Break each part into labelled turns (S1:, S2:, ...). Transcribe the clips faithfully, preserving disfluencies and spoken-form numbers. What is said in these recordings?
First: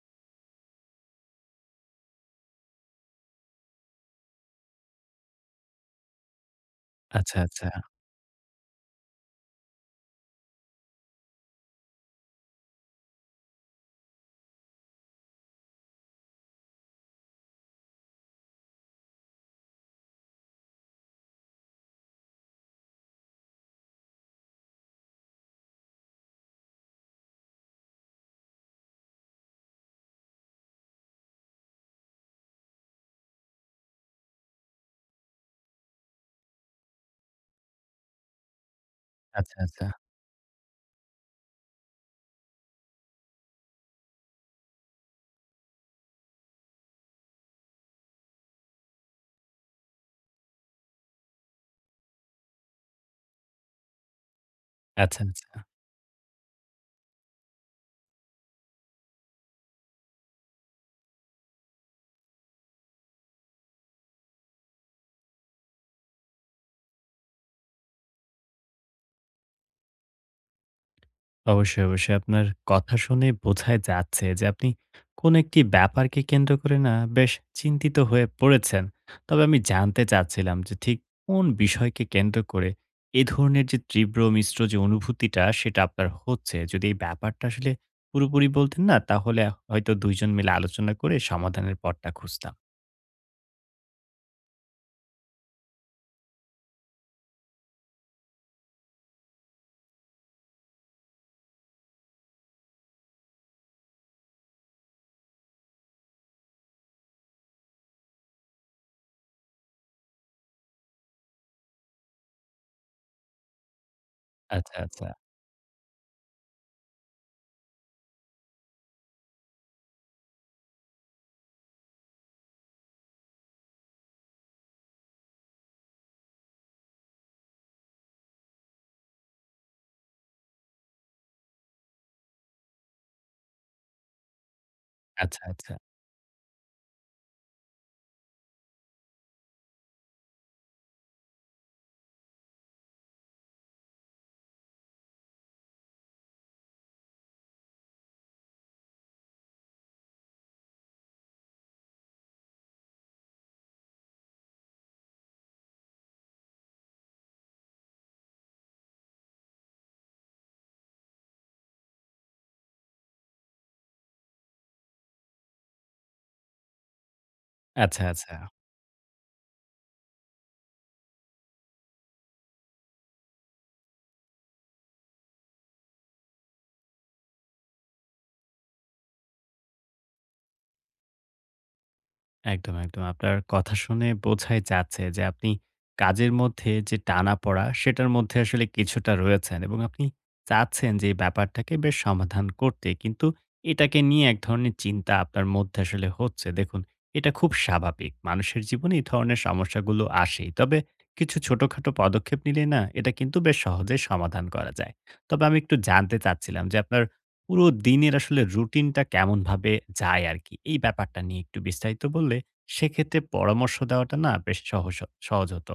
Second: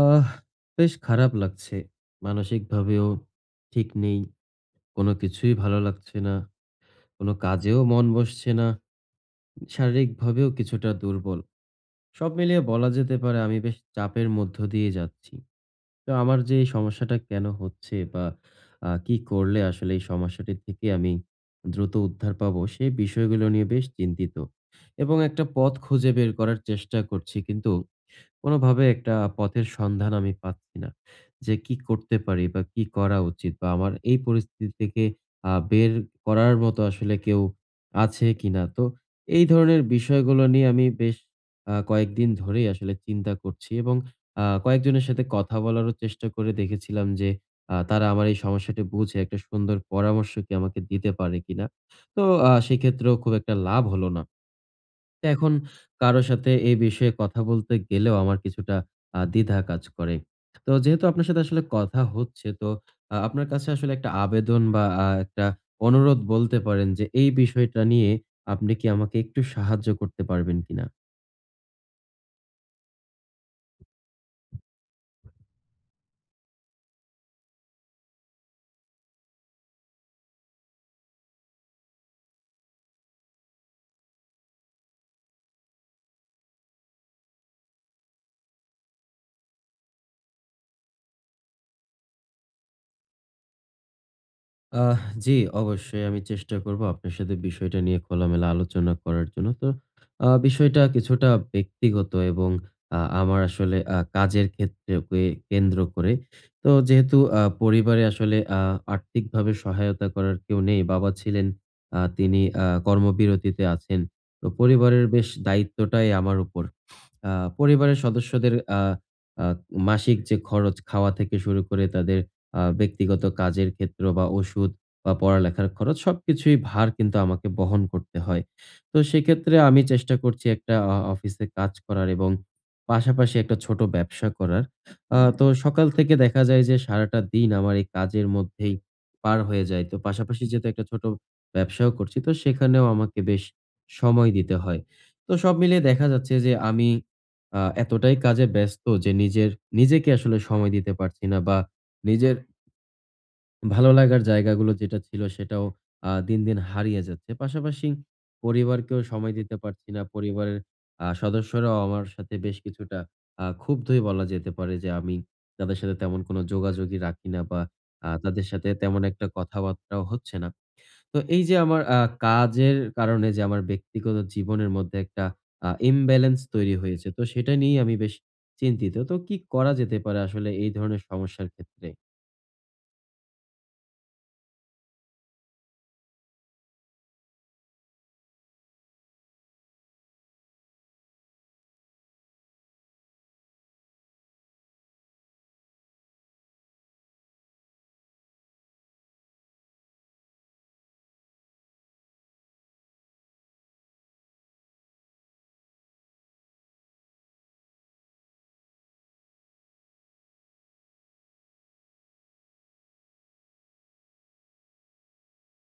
S1: আহ বেশ খারাপ লাগছে। মানসিকভাবেও ঠিক নেই। কোনো কিছুই ভালো লাগছে না। কোনো
S2: আচ্ছা, আচ্ছা,
S1: কাজেও মন বসছে না। শারীরিকভাবেও কিছুটা দুর্বল। সব মিলিয়ে বলা যেতে পারে আমি বেশ চাপের মধ্য দিয়ে যাচ্ছি। তো আমার যে এই সমস্যাটা কেন হচ্ছে বা আ কি করলে আসলে এই সমস্যাটি থেকে আমি দ্রুত উদ্ধার পাবো সে বিষয়গুলো নিয়ে বেশ চিন্তিত, এবং একটা পথ খুঁজে বের করার চেষ্টা করছি, কিন্তু কোনোভাবে একটা পথের সন্ধান আমি পাচ্ছি না। যে কি করতে পারি বা কি করা উচিত বা আমার এই পরিস্থিতি থেকে আ বের করার মতো আসলে কেউ আছে কিনা? তো এই
S2: আচ্ছা,
S1: ধরনের
S2: আচ্ছা,
S1: বিষয়গুলো নিয়ে আমি বেশ আ কয়েকদিন ধরেই আসলে চিন্তা করছি, এবং আ কয়েকজনের সাথে কথা বলারও চেষ্টা করে দেখেছিলাম যে আ তারা আমার এই সমস্যাটি বুঝে একটা সুন্দর পরামর্শ কি আমাকে দিতে পারে কিনা? তো আ সেক্ষেত্রেও খুব একটা লাভ হলো না।
S2: আচ্ছা,
S1: তো এখন
S2: আচ্ছা।
S1: কারো সাথে এই বিষয়ে কথা বলতে গেলেও আমার কিছুটা আ দ্বিধা কাজ করে। তো যেহেতু আপনার সাথে আসলে কথা হচ্ছে, তো আ আপনার কাছে আসলে একটা আবেদন বা আ একটা অনুরোধ বলতে পারেন যে এই বিষয়টা নিয়ে আপনি কি আমাকে একটু সাহায্য করতে পারবেন কিনা?
S2: অবশ্যই, অবশ্যই আপনার কথা শুনে বোঝাই যাচ্ছে যে আপনি কোন একটি ব্যাপারকে কেন্দ্র করে না বেশ চিন্তিত হয়ে পড়েছেন। তবে আমি জানতে চাচ্ছিলাম যে ঠিক কোন বিষয়কে কেন্দ্র করে এ ধরনের যে তীব্র মিশ্র যে অনুভূতিটা সেটা আপনার হচ্ছে। যদি এই ব্যাপারটা আসলে পুরোপুরি বলতেন না তাহলে হয়তো দুই জন মিলে আলোচনা করে সমাধানের পথটা খুঁজতাম।
S1: আহ জি, অবশ্যই আমি চেষ্টা করব আপনার সাথে বিষয়টা নিয়ে খোলামেলা আলোচনা করার জন্য। তো আ বিষয়টা কিছুটা ব্যক্তিগত, এবং আ আমার আসলে আ কাজের ক্ষেত্রকে কেন্দ্র করে। তো যেহেতু আ পরিবারে আসলে আ আর্থিকভাবে সহায়তা করার কেউ নেই। বাবা ছিলেন, আ তিনি আ কর্মবিরতিতে আছেন। তো
S2: আচ্ছা,
S1: পরিবারের
S2: আচ্ছা,
S1: বেশ দায়িত্বটাই আমার উপর। আ পরিবারের সদস্যদের আ আ মাসিক যে খরচ, খাওয়া থেকে শুরু করে তাদের আ ব্যক্তিগত কাজের ক্ষেত্র বা ওষুধ বা পড়ালেখার খরচ সবকিছুই ভার কিন্তু আমাকে বহন করতে হয়। তো সেক্ষেত্রে আমি চেষ্টা করছি একটা আ অফিসে কাজ করার, এবং পাশাপাশি একটা ছোট ব্যবসা করার। আ
S2: আচ্ছা,
S1: তো
S2: আচ্ছা,
S1: সকাল থেকে দেখা যায় যে সারাটা দিন আমার এই কাজের মধ্যেই পার হয়ে যায়। তো পাশাপাশি যেহেতু একটা ছোট ব্যবসাও করছি, তো সেখানেও আমাকে বেশ সময় দিতে হয়। তো সব মিলিয়ে দেখা যাচ্ছে যে আমি আ এতটাই কাজে ব্যস্ত যে নিজের নিজেকে আসলে সময় দিতে পারছি না, বা নিজের ভালো লাগার জায়গাগুলো যেটা ছিল সেটাও আ দিন, দিন হারিয়ে যাচ্ছে। পাশাপাশি পরিবারকেও সময় দিতে পারছি না। পরিবারের আ সদস্যরাও আমার সাথে বেশ কিছুটা আ ক্ষুব্ধই বলা যেতে পারে যে আমি তাদের সাথে তেমন কোনো যোগাযোগই রাখি না, বা
S2: আচ্ছা,
S1: আ
S2: আচ্ছা।
S1: তাদের সাথে তেমন একটা কথাবার্তাও হচ্ছে না। তো এই যে আমার আ কাজের কারণে যে আমার ব্যক্তিগত জীবনের মধ্যে একটা আ ইমব্যালেন্স তৈরি হয়েছে, তো সেটা নিয়েই আমি বেশ চিন্তিত। তো কি করা যেতে পারে আসলে এই ধরনের সমস্যার ক্ষেত্রে?
S2: একদম, একদম। আপনার কথা শুনে বোঝাই যাচ্ছে যে আপনি কাজের মধ্যে যে টানাপড়া সেটার মধ্যে আসলে কিছুটা রয়েছেন এবং আপনি চাচ্ছেন যে এই ব্যাপারটাকে বেশ সমাধান করতে। কিন্তু এটাকে নিয়ে এক ধরনের চিন্তা আপনার মধ্যে আসলে হচ্ছে। দেখুন এটা খুব স্বাভাবিক। মানুষের জীবনে এই ধরনের সমস্যাগুলো আসেই। তবে কিছু ছোটখাটো পদক্ষেপ নিলে না এটা কিন্তু বেশ সহজেই সমাধান করা যায়। তবে আমি একটু জানতে চাচ্ছিলাম যে আপনার পুরো দিনের আসলে রুটিনটা কেমনভাবে যায় আরকি? এই ব্যাপারটা নিয়ে একটু বিস্তারিত বললে সেক্ষেত্রে পরামর্শ দেওয়াটা না বেশ সহজ হ সহজ হতো।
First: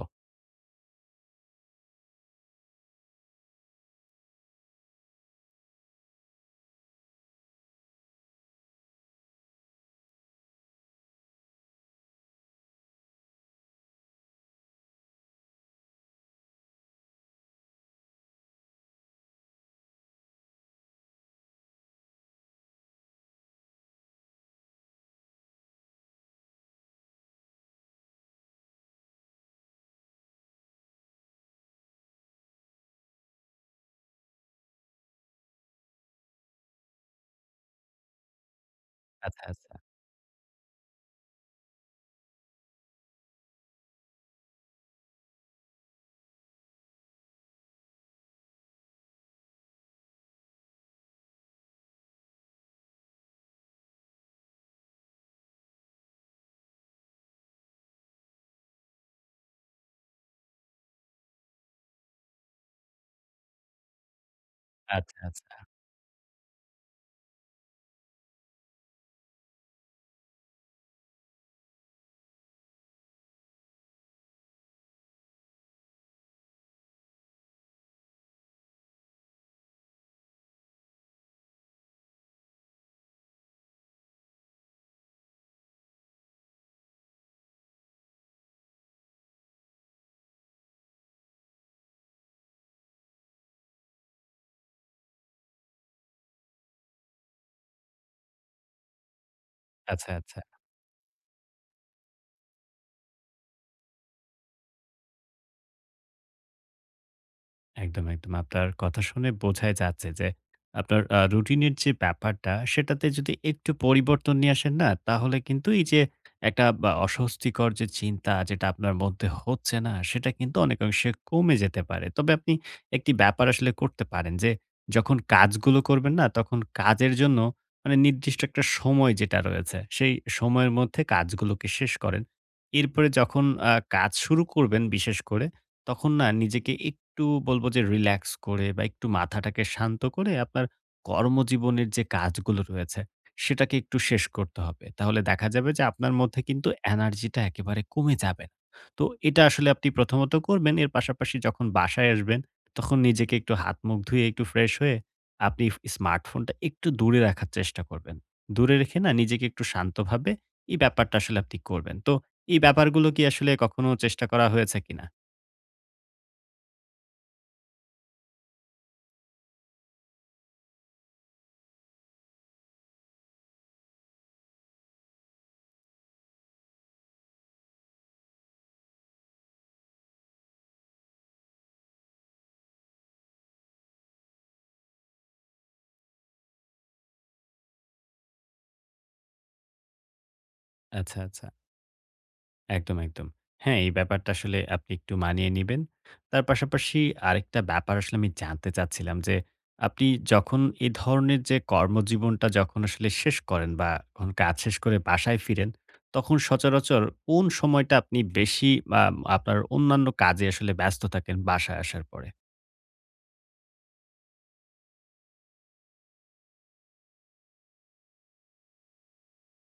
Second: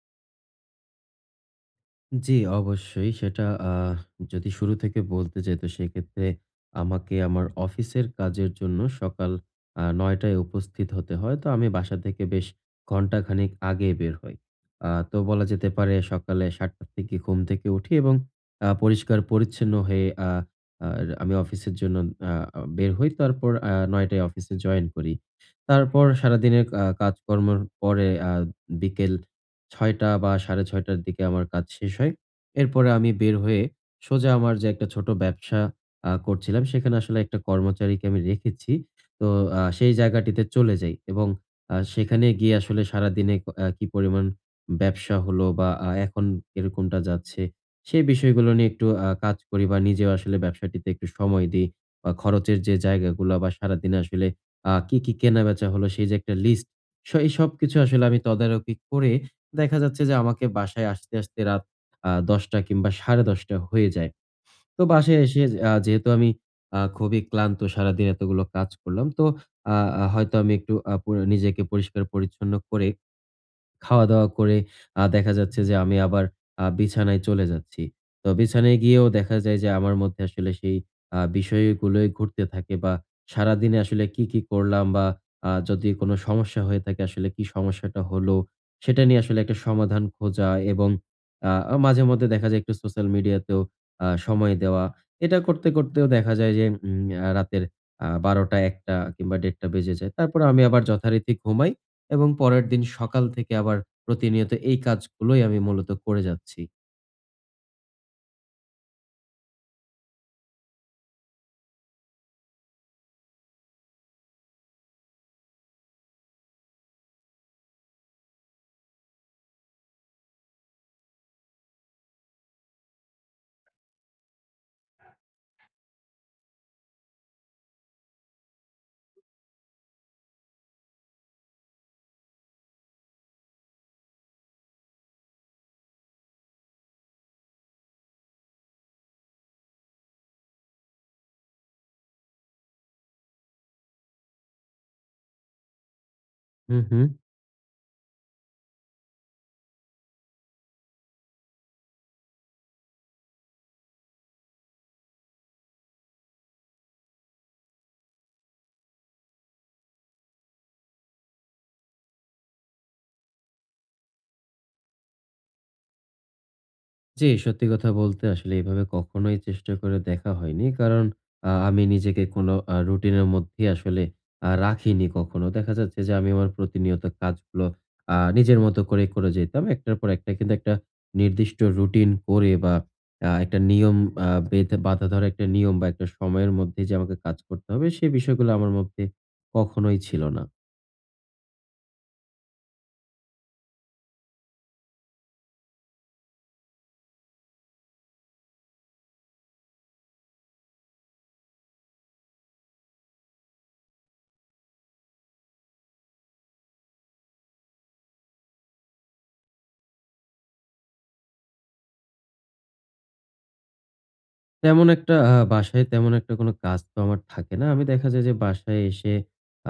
S1: জি, অবশ্যই। সেটা, আ যদি শুরু থেকে বলতে যাই তো সেক্ষেত্রে আমাকে আমার অফিসের কাজের জন্য সকাল আ নয় টায় উপস্থিত হতে হয়। তো আমি বাসা থেকে বেশ ঘন্টা খানেক আগে বের হই। আ তো বলা যেতে পারে সকালে সাত টার থেকে ঘুম থেকে উঠি, এবং আ পরিষ্কার-পরিচ্ছন্ন হয়ে আ আর আমি অফিসের জন্য আ আ বের হই। তারপর আ নয় টায় অফিসে জয়েন করি। তারপর সারাদিনের আ কাজকর্মের পরে আ বিকেল ছয়টা বা সাড়ে ছয়টা র দিকে আমার কাজ শেষ হয়। এরপরে আমি বের হয়ে সোজা আমার যে একটা ছোট ব্যবসা আ করছিলাম সেখানে আসলে একটা কর্মচারীকে আমি রেখেছি। তো
S2: আচ্ছা,
S1: আ
S2: আচ্ছা।
S1: সেই জায়গাটিতে চলে যাই, এবং আ সেখানে গিয়ে আসলে সারাদিনে ক আ কি পরিমাণ ব্যবসা হলো বা আ এখন কিরকমটা যাচ্ছে সেই বিষয়গুলো নিয়ে একটু আ কাজ করি বা নিজেও আসলে ব্যবসাটিতে একটু সময় দিই, বা খরচের যে জায়গাগুলা বা সারাদিনে আসলে আ কি, কি কেনাবেচা হলো সেই যে একটা লিস্ট স এই সবকিছু আসলে আমি তদারকি করে দেখা যাচ্ছে যে আমাকে বাসায় আসতে, আসতে রাত আ দশটা কিংবা সাড়ে দশটা হয়ে যায়। তো
S2: আচ্ছা,
S1: বাসায় এসে,
S2: আচ্ছা।
S1: আ যেহেতু আমি আ খুবই ক্লান্ত সারাদিন এতগুলো কাজ করলাম। তো আ আ হয়তো আমি একটু আ পুরা নিজেকে পরিষ্কার পরিচ্ছন্ন করে খাওয়া-দাওয়া করে আ দেখা যাচ্ছে যে আমি আবার আ বিছানায় চলে যাচ্ছি। তো বিছানায় গিয়েও দেখা যায় যে আমার মধ্যে আসলে সেই আ বিষয়গুলোই ঘুরতে থাকে, বা সারাদিনে আসলে কি, কি করলাম বা আ যদি কোনো সমস্যা হয়ে থাকে আসলে কি সমস্যাটা হলো? সেটা নিয়ে আসলে একটা সমাধান খোঁজা, এবং আ মাঝেমধ্যে দেখা যায় একটু সোশ্যাল মিডিয়াতেও আ সময় দেওয়া। এটা করতে, করতেও দেখা যায় যে উম আ রাতের আ বারোটা একটা কিংবা দেড়টা বেজে যায়।
S2: আচ্ছা, আচ্ছা।
S1: তারপরে আমি আবার যথারীতি ঘুমাই। এবং পরের দিন সকাল থেকে আবার প্রতিনিয়ত এই কাজগুলোই আমি মূলত করে যাচ্ছি।
S2: একদম, একদম। আপনার কথা শুনে বোঝাই যাচ্ছে যে আপনার আ রুটিনের যে ব্যাপারটা সেটাতে যদি একটু পরিবর্তন নিয়ে আসেন না, তাহলে কিন্তু এই যে একটা বা অস্বস্তিকর যে চিন্তা যেটা আপনার মধ্যে হচ্ছে না, সেটা কিন্তু অনেকাংশে কমে যেতে পারে। তবে আপনি একটি ব্যাপার আসলে করতে পারেন যে, যখন কাজগুলো করবেন না, তখন কাজের জন্য মানে নির্দিষ্ট একটা সময় যেটা রয়েছে, সেই সময়ের মধ্যে কাজগুলোকে শেষ করেন। এরপরে যখন আ কাজ শুরু করবেন বিশেষ করে তখন না নিজেকে একটু বলবো যে রিল্যাক্স করে বা একটু মাথাটাকে শান্ত করে আপনার কর্মজীবনের যে কাজগুলো রয়েছে সেটাকে একটু শেষ করতে হবে। তাহলে দেখা যাবে যে আপনার মধ্যে কিন্তু
S1: হুম, হুম।
S2: এনার্জিটা একেবারে কমে যাবে না। তো এটা আসলে আপনি প্রথমত করবেন। এর পাশাপাশি যখন বাসায় আসবেন তখন নিজেকে একটু হাত-মুখ ধুয়ে একটু ফ্রেশ হয়ে আপনি স্মার্টফোনটা একটু দূরে রাখার চেষ্টা করবেন। দূরে রেখে না নিজেকে একটু শান্তভাবে এই ব্যাপারটা আসলে আপনি করবেন। তো এই ব্যাপারগুলো কি আসলে কখনো চেষ্টা করা হয়েছে কিনা?
S1: জি, সত্যি কথা বলতে আসলে এভাবে কখনোই চেষ্টা করে দেখা হয়নি। কারণ আ আমি নিজেকে কোনো আ রুটিনের মধ্যে আসলে আ রাখিনি কখনো। দেখা যাচ্ছে যে আমি আমার প্রতিনিয়ত কাজগুলো আ নিজের মতো করে করে যেতাম। একটার পর একটা, কিন্তু একটা নির্দিষ্ট রুটিন করে বা আ একটা নিয়ম আ বেঁধে বাঁধা ধরা একটা নিয়ম বা একটা সময়ের মধ্যে যে আমাকে কাজ করতে হবে সে বিষয়গুলো আমার মধ্যে কখনোই ছিল না।
S2: আচ্ছা, আচ্ছা। একদম, একদম। হ্যাঁ, এই ব্যাপারটা আসলে আপনি একটু মানিয়ে নিবেন। তার পাশাপাশি আরেকটা ব্যাপার আসলে আমি জানতে চাচ্ছিলাম যে, আপনি যখন এ ধরনের যে কর্মজীবনটা যখন আসলে শেষ করেন বা যখন কাজ শেষ করে বাসায় ফিরেন, তখন সচরাচর কোন সময়টা আপনি বেশি আ আপনার অন্যান্য কাজে আসলে ব্যস্ত থাকেন বাসায় আসার পরে?
S1: তেমন একটা আ বাসায় তেমন একটা কোনো কাজ তো আমার থাকে না। আমি দেখা যায় যে বাসায় এসে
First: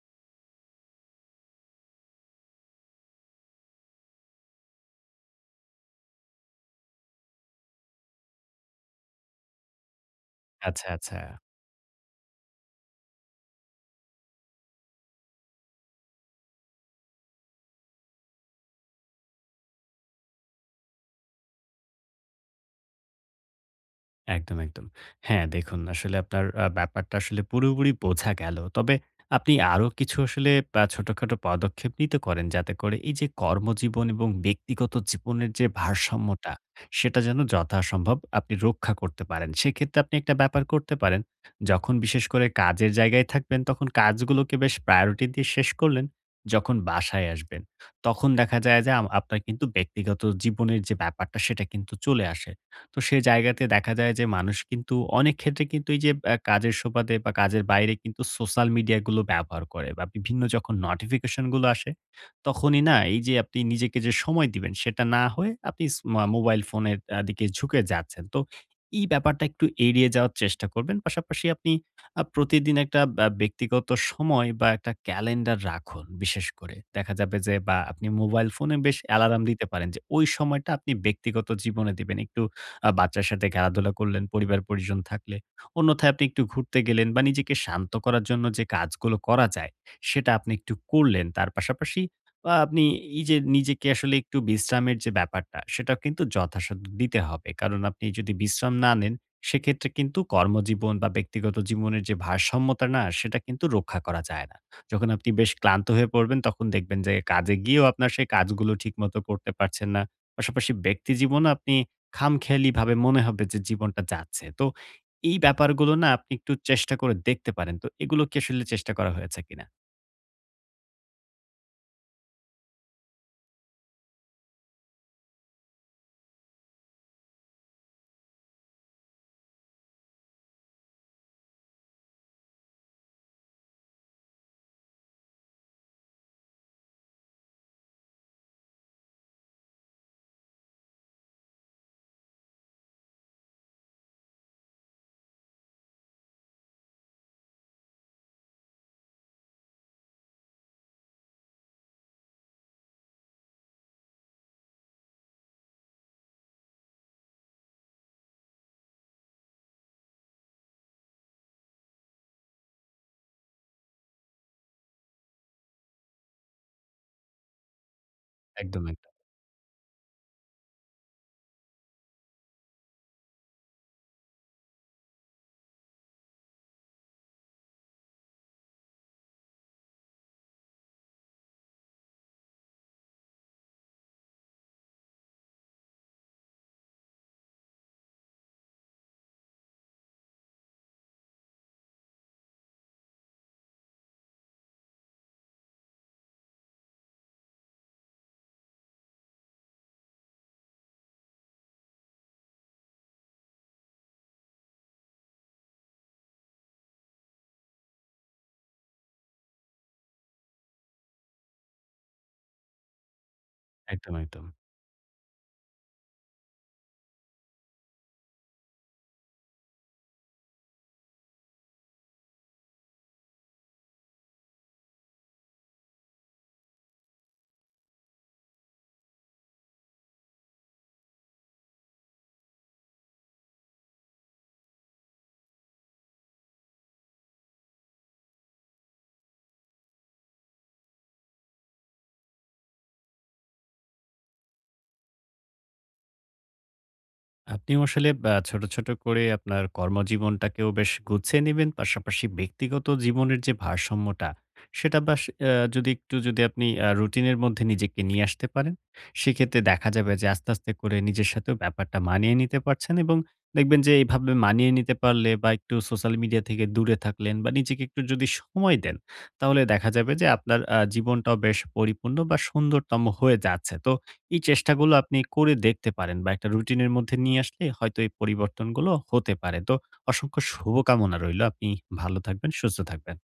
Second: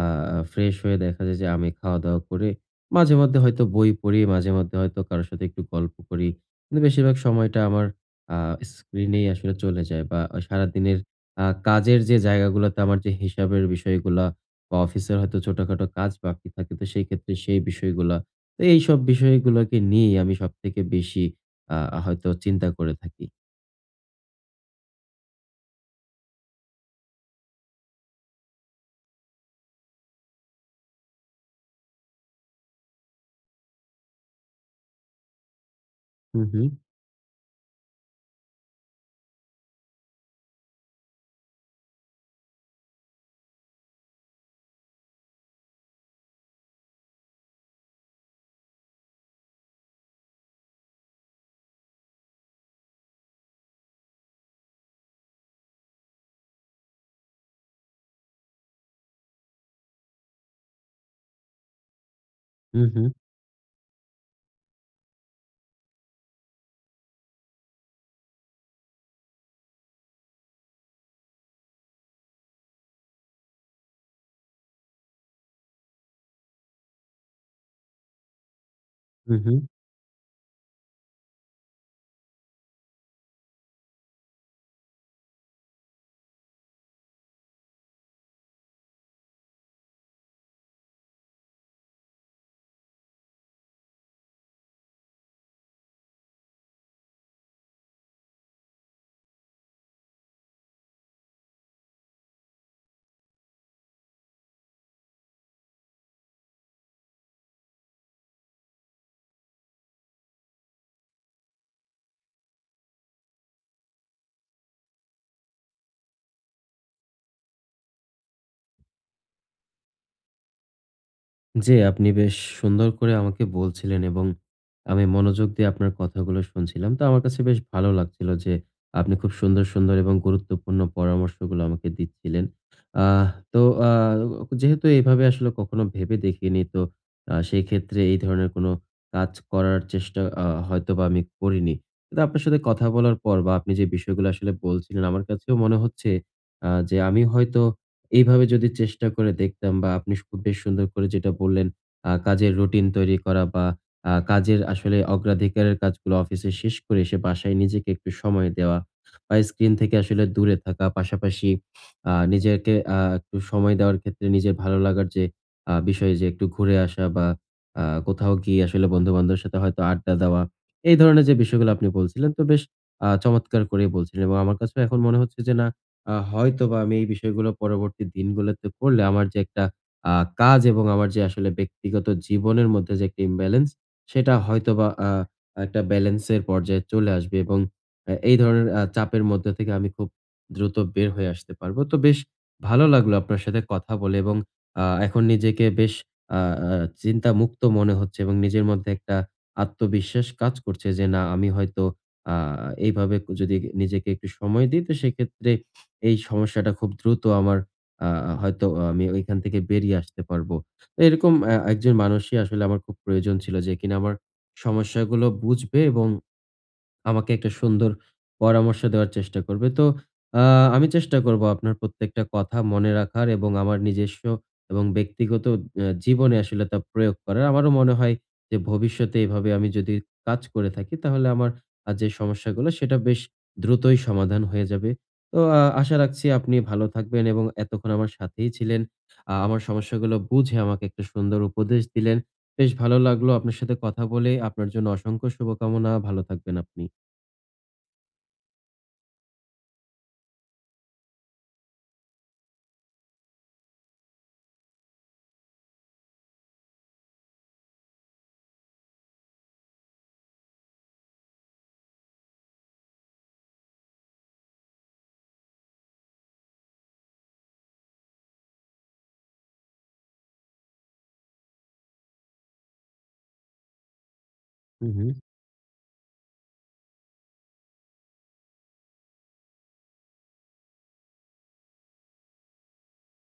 S1: আ ফ্রেশ হয়ে দেখা যায় যে আমি খাওয়া-দাওয়া করে মাঝে মধ্যে হয়তো বই পড়ি, মাঝে মধ্যে হয়তো কারো সাথে একটু গল্প করি। কিন্তু বেশিরভাগ সময়টা আমার আ স্ক্রিনেই আসলে চলে যায়, বা আ
S2: আচ্ছা,
S1: সারাদিনের
S2: আচ্ছা।
S1: আ কাজের যে জায়গাগুলোতে আমার যে হিসাবের বিষয়গুলা বা অফিসের হয়তো ছোটখাটো কাজ বাকি থাকে তো সেই ক্ষেত্রে সেই বিষয়গুলা। তো এইসব বিষয়গুলোকে নিয়েই আমি সবথেকে বেশি আ হয়তো চিন্তা করে থাকি।
S2: একদম, একদম। হ্যাঁ, দেখুন আসলে আপনার আ ব্যাপারটা আসলে পুরোপুরি বোঝা গেল। তবে আপনি আরো কিছু আসলে আ ছোটখাটো পদক্ষেপ নিতে করেন যাতে করে এই যে কর্মজীবন এবং ব্যক্তিগত জীবনের যে
S1: হু,
S2: ভারসাম্যটা,
S1: হু।
S2: সেটা যেন যথাসম্ভব আপনি রক্ষা করতে পারেন। সেক্ষেত্রে আপনি একটা ব্যাপার করতে পারেন। যখন বিশেষ করে কাজের জায়গায় থাকবেন তখন কাজগুলোকে বেশ প্রায়োরিটি দিয়ে শেষ করলেন। যখন বাসায় আসবেন তখন দেখা যায় যে আম আপনার কিন্তু ব্যক্তিগত জীবনের যে ব্যাপারটা সেটা কিন্তু চলে আসে। তো সে জায়গাতে দেখা যায় যে মানুষ কিন্তু অনেক ক্ষেত্রে কিন্তু এই যে আ কাজের সুবাদে বা কাজের বাইরে কিন্তু সোশ্যাল মিডিয়া গুলো ব্যবহার করে বা বিভিন্ন যখন নোটিফিকেশন গুলো আসে,
S1: হু,
S2: তখনই না
S1: হু।
S2: এই যে আপনি নিজেকে যে সময় দিবেন সেটা না হয়ে আপনি স মা মোবাইল ফোনের আ দিকে ঝুঁকে যাচ্ছেন। তো এই ব্যাপারটা একটু এড়িয়ে যাওয়ার চেষ্টা করবেন। পাশাপাশি আপনি আ প্রতিদিন একটা আ ব্যক্তিগত সময় বা একটা ক্যালেন্ডার রাখুন বিশেষ করে। দেখা যাবে যে বা আপনি মোবাইল ফোনে বেশ
S1: হুম,
S2: অ্যালার্ম
S1: হুম।
S2: দিতে পারেন যে ওই সময়টা আপনি ব্যক্তিগত জীবনে দিবেন। একটু আ বাচ্চার সাথে খেলাধুলা করলেন, পরিবার-পরিজন থাকলে। অন্যথায় আপনি একটু ঘুরতে গেলেন বা নিজেকে শান্ত করার জন্য যে কাজগুলো করা যায়, সেটা আপনি একটু করলেন। তার পাশাপাশি আ আপনি এই যে নিজেকে আসলে একটু বিশ্রামের যে ব্যাপারটা, সেটাও কিন্তু যথাসাধ্য দিতে হবে। কারণ আপনি যদি বিশ্রাম না নেন, সেক্ষেত্রে কিন্তু কর্মজীবন বা ব্যক্তিগত জীবনের যে ভারসাম্যতা না, সেটা কিন্তু রক্ষা করা যায় না। যখন আপনি বেশ ক্লান্ত হয়ে পড়বেন, তখন দেখবেন যে কাজে গিয়েও আপনার সেই কাজগুলো ঠিকমতো করতে পারছেন না। পাশাপাশি ব্যক্তি জীবনও আপনি খামখেয়ালিভাবে মনে হবে যে জীবনটা যাচ্ছে। তো এই ব্যাপারগুলো না আপনি একটু চেষ্টা করে দেখতে পারেন। তো এগুলো কি আসলে চেষ্টা করা হয়েছে কিনা?
S1: জি, আপনি বেশ সুন্দর করে আমাকে বলছিলেন, এবং আমি মনোযোগ দিয়ে আপনার কথাগুলো শুনছিলাম। তো আমার কাছে বেশ ভালো লাগছিল যে আপনি খুব সুন্দর, সুন্দর এবং গুরুত্বপূর্ণ পরামর্শগুলো আমাকে দিচ্ছিলেন। আহ তো, আ যেহেতু এভাবে আসলে কখনো ভেবে দেখিনি, তো আ সেই ক্ষেত্রে এই ধরনের কোন কাজ করার চেষ্টা আ হয়তোবা আমি করিনি। কিন্তু আপনার সাথে কথা বলার পর বা আপনি যে বিষয়গুলো আসলে বলছিলেন, আমার কাছেও মনে হচ্ছে আ যে আমি হয়তো এইভাবে যদি চেষ্টা করে দেখতাম বা আপনি খুব বেশ সুন্দর করে যেটা বললেন, আ কাজের রুটিন তৈরি করা বা আ কাজের আসলে অগ্রাধিকারের কাজগুলো অফিসে শেষ করে এসে বাসায় নিজেকে একটু সময় দেওয়া, বা স্ক্রিন থেকে আসলে দূরে থাকা। পাশাপাশি আ নিজেকে আ একটু সময় দেওয়ার ক্ষেত্রে নিজের ভালো লাগার যে আ বিষয় যে একটু ঘুরে আসা বা আ কোথাও গিয়ে
S2: একদম,
S1: আসলে
S2: একদম।
S1: বন্ধু-বান্ধবের সাথে হয়তো আড্ডা দেওয়া। এই ধরনের যে বিষয়গুলো আপনি বলছিলেন, তো বেশ আ চমৎকার করেই বলছিলেন, এবং আমার কাছেও এখন মনে হচ্ছে যে না, আ হয়তোবা আমি এই বিষয়গুলো পরবর্তী দিনগুলোতে করলে আমার যে একটা আ কাজ এবং আমার যে আসলে ব্যক্তিগত জীবনের মধ্যে যে একটা imbalance সেটা হয়তোবা আ একটা ব্যালেন্সের পর্যায়ে চলে আসবে, এবং আ এই ধরনের আ চাপের মধ্যে থেকে আমি খুব দ্রুত বের হয়ে আসতে পারবো। তো বেশ ভালো লাগলো আপনার সাথে কথা বলে, এবং আ এখন নিজেকে বেশ আ আ চিন্তামুক্ত মনে হচ্ছে, এবং নিজের মধ্যে একটা আত্মবিশ্বাস কাজ করছে যে না, আমি হয়তো আ এইভাবে যদি নিজেকে একটু সময় দিই তো সেক্ষেত্রে এই সমস্যাটা খুব দ্রুত আমার আ হয়তো আমি ওইখান থেকে বেরিয়ে আসতে পারবো। তো এরকম অ্যা একজন মানুষই আসলে আমার খুব প্রয়োজন ছিল যে কিনা আমার
S2: একদম, একদম।
S1: সমস্যাগুলো বুঝবে, এবং আমাকে একটা সুন্দর পরামর্শ দেওয়ার চেষ্টা করবে। তো আ আমি চেষ্টা করব আপনার প্রত্যেকটা কথা মনে রাখার এবং আমার নিজস্ব এবং ব্যক্তিগত অ্যা জীবনে আসলে তা প্রয়োগ করার। আমারও মনে হয় যে ভবিষ্যতে এভাবে আমি যদি কাজ করে থাকি তাহলে আমার আ যে সমস্যাগুলো সেটা বেশ দ্রুতই সমাধান হয়ে যাবে। তো আ আশা রাখছি আপনি ভালো থাকবেন, এবং এতক্ষণ আমার সাথেই ছিলেন। আ আমার সমস্যাগুলো বুঝে আমাকে একটা সুন্দর উপদেশ দিলেন। বেশ ভালো লাগলো আপনার সাথে কথা বলে। আপনার জন্য অসংখ্য শুভকামনা। ভালো থাকবেন আপনি।
S2: আপনিও আসলে আ ছোট, ছোট করে আপনার কর্মজীবনটাকেও বেশ গুছিয়ে নিবেন। পাশাপাশি ব্যক্তিগত জীবনের যে ভারসাম্যটা, সেটা বাস আ যদি একটু যদি আপনি আ রুটিনের মধ্যে নিজেকে নিয়ে আসতে পারেন, সেক্ষেত্রে দেখা যাবে যে আস্তে, আস্তে করে নিজের সাথেও ব্যাপারটা মানিয়ে নিতে পারছেন এবং দেখবেন যে এভাবে মানিয়ে নিতে পারলে বা একটু সোশ্যাল মিডিয়া থেকে দূরে থাকলেন বা নিজেকে একটু যদি সময় দেন, তাহলে দেখা যাবে যে আপনার আ জীবনটাও বেশ পরিপূর্ণ বা সুন্দরতম হয়ে যাচ্ছে। তো এই
S1: হু,
S2: চেষ্টাগুলো
S1: হু।
S2: আপনি করে দেখতে পারেন বা একটা রুটিনের মধ্যে নিয়ে আসলে হয়তো এই পরিবর্তনগুলো হতে পারে। তো অসংখ্য শুভকামনা রইলো। আপনি ভালো থাকবেন, সুস্থ থাকবেন।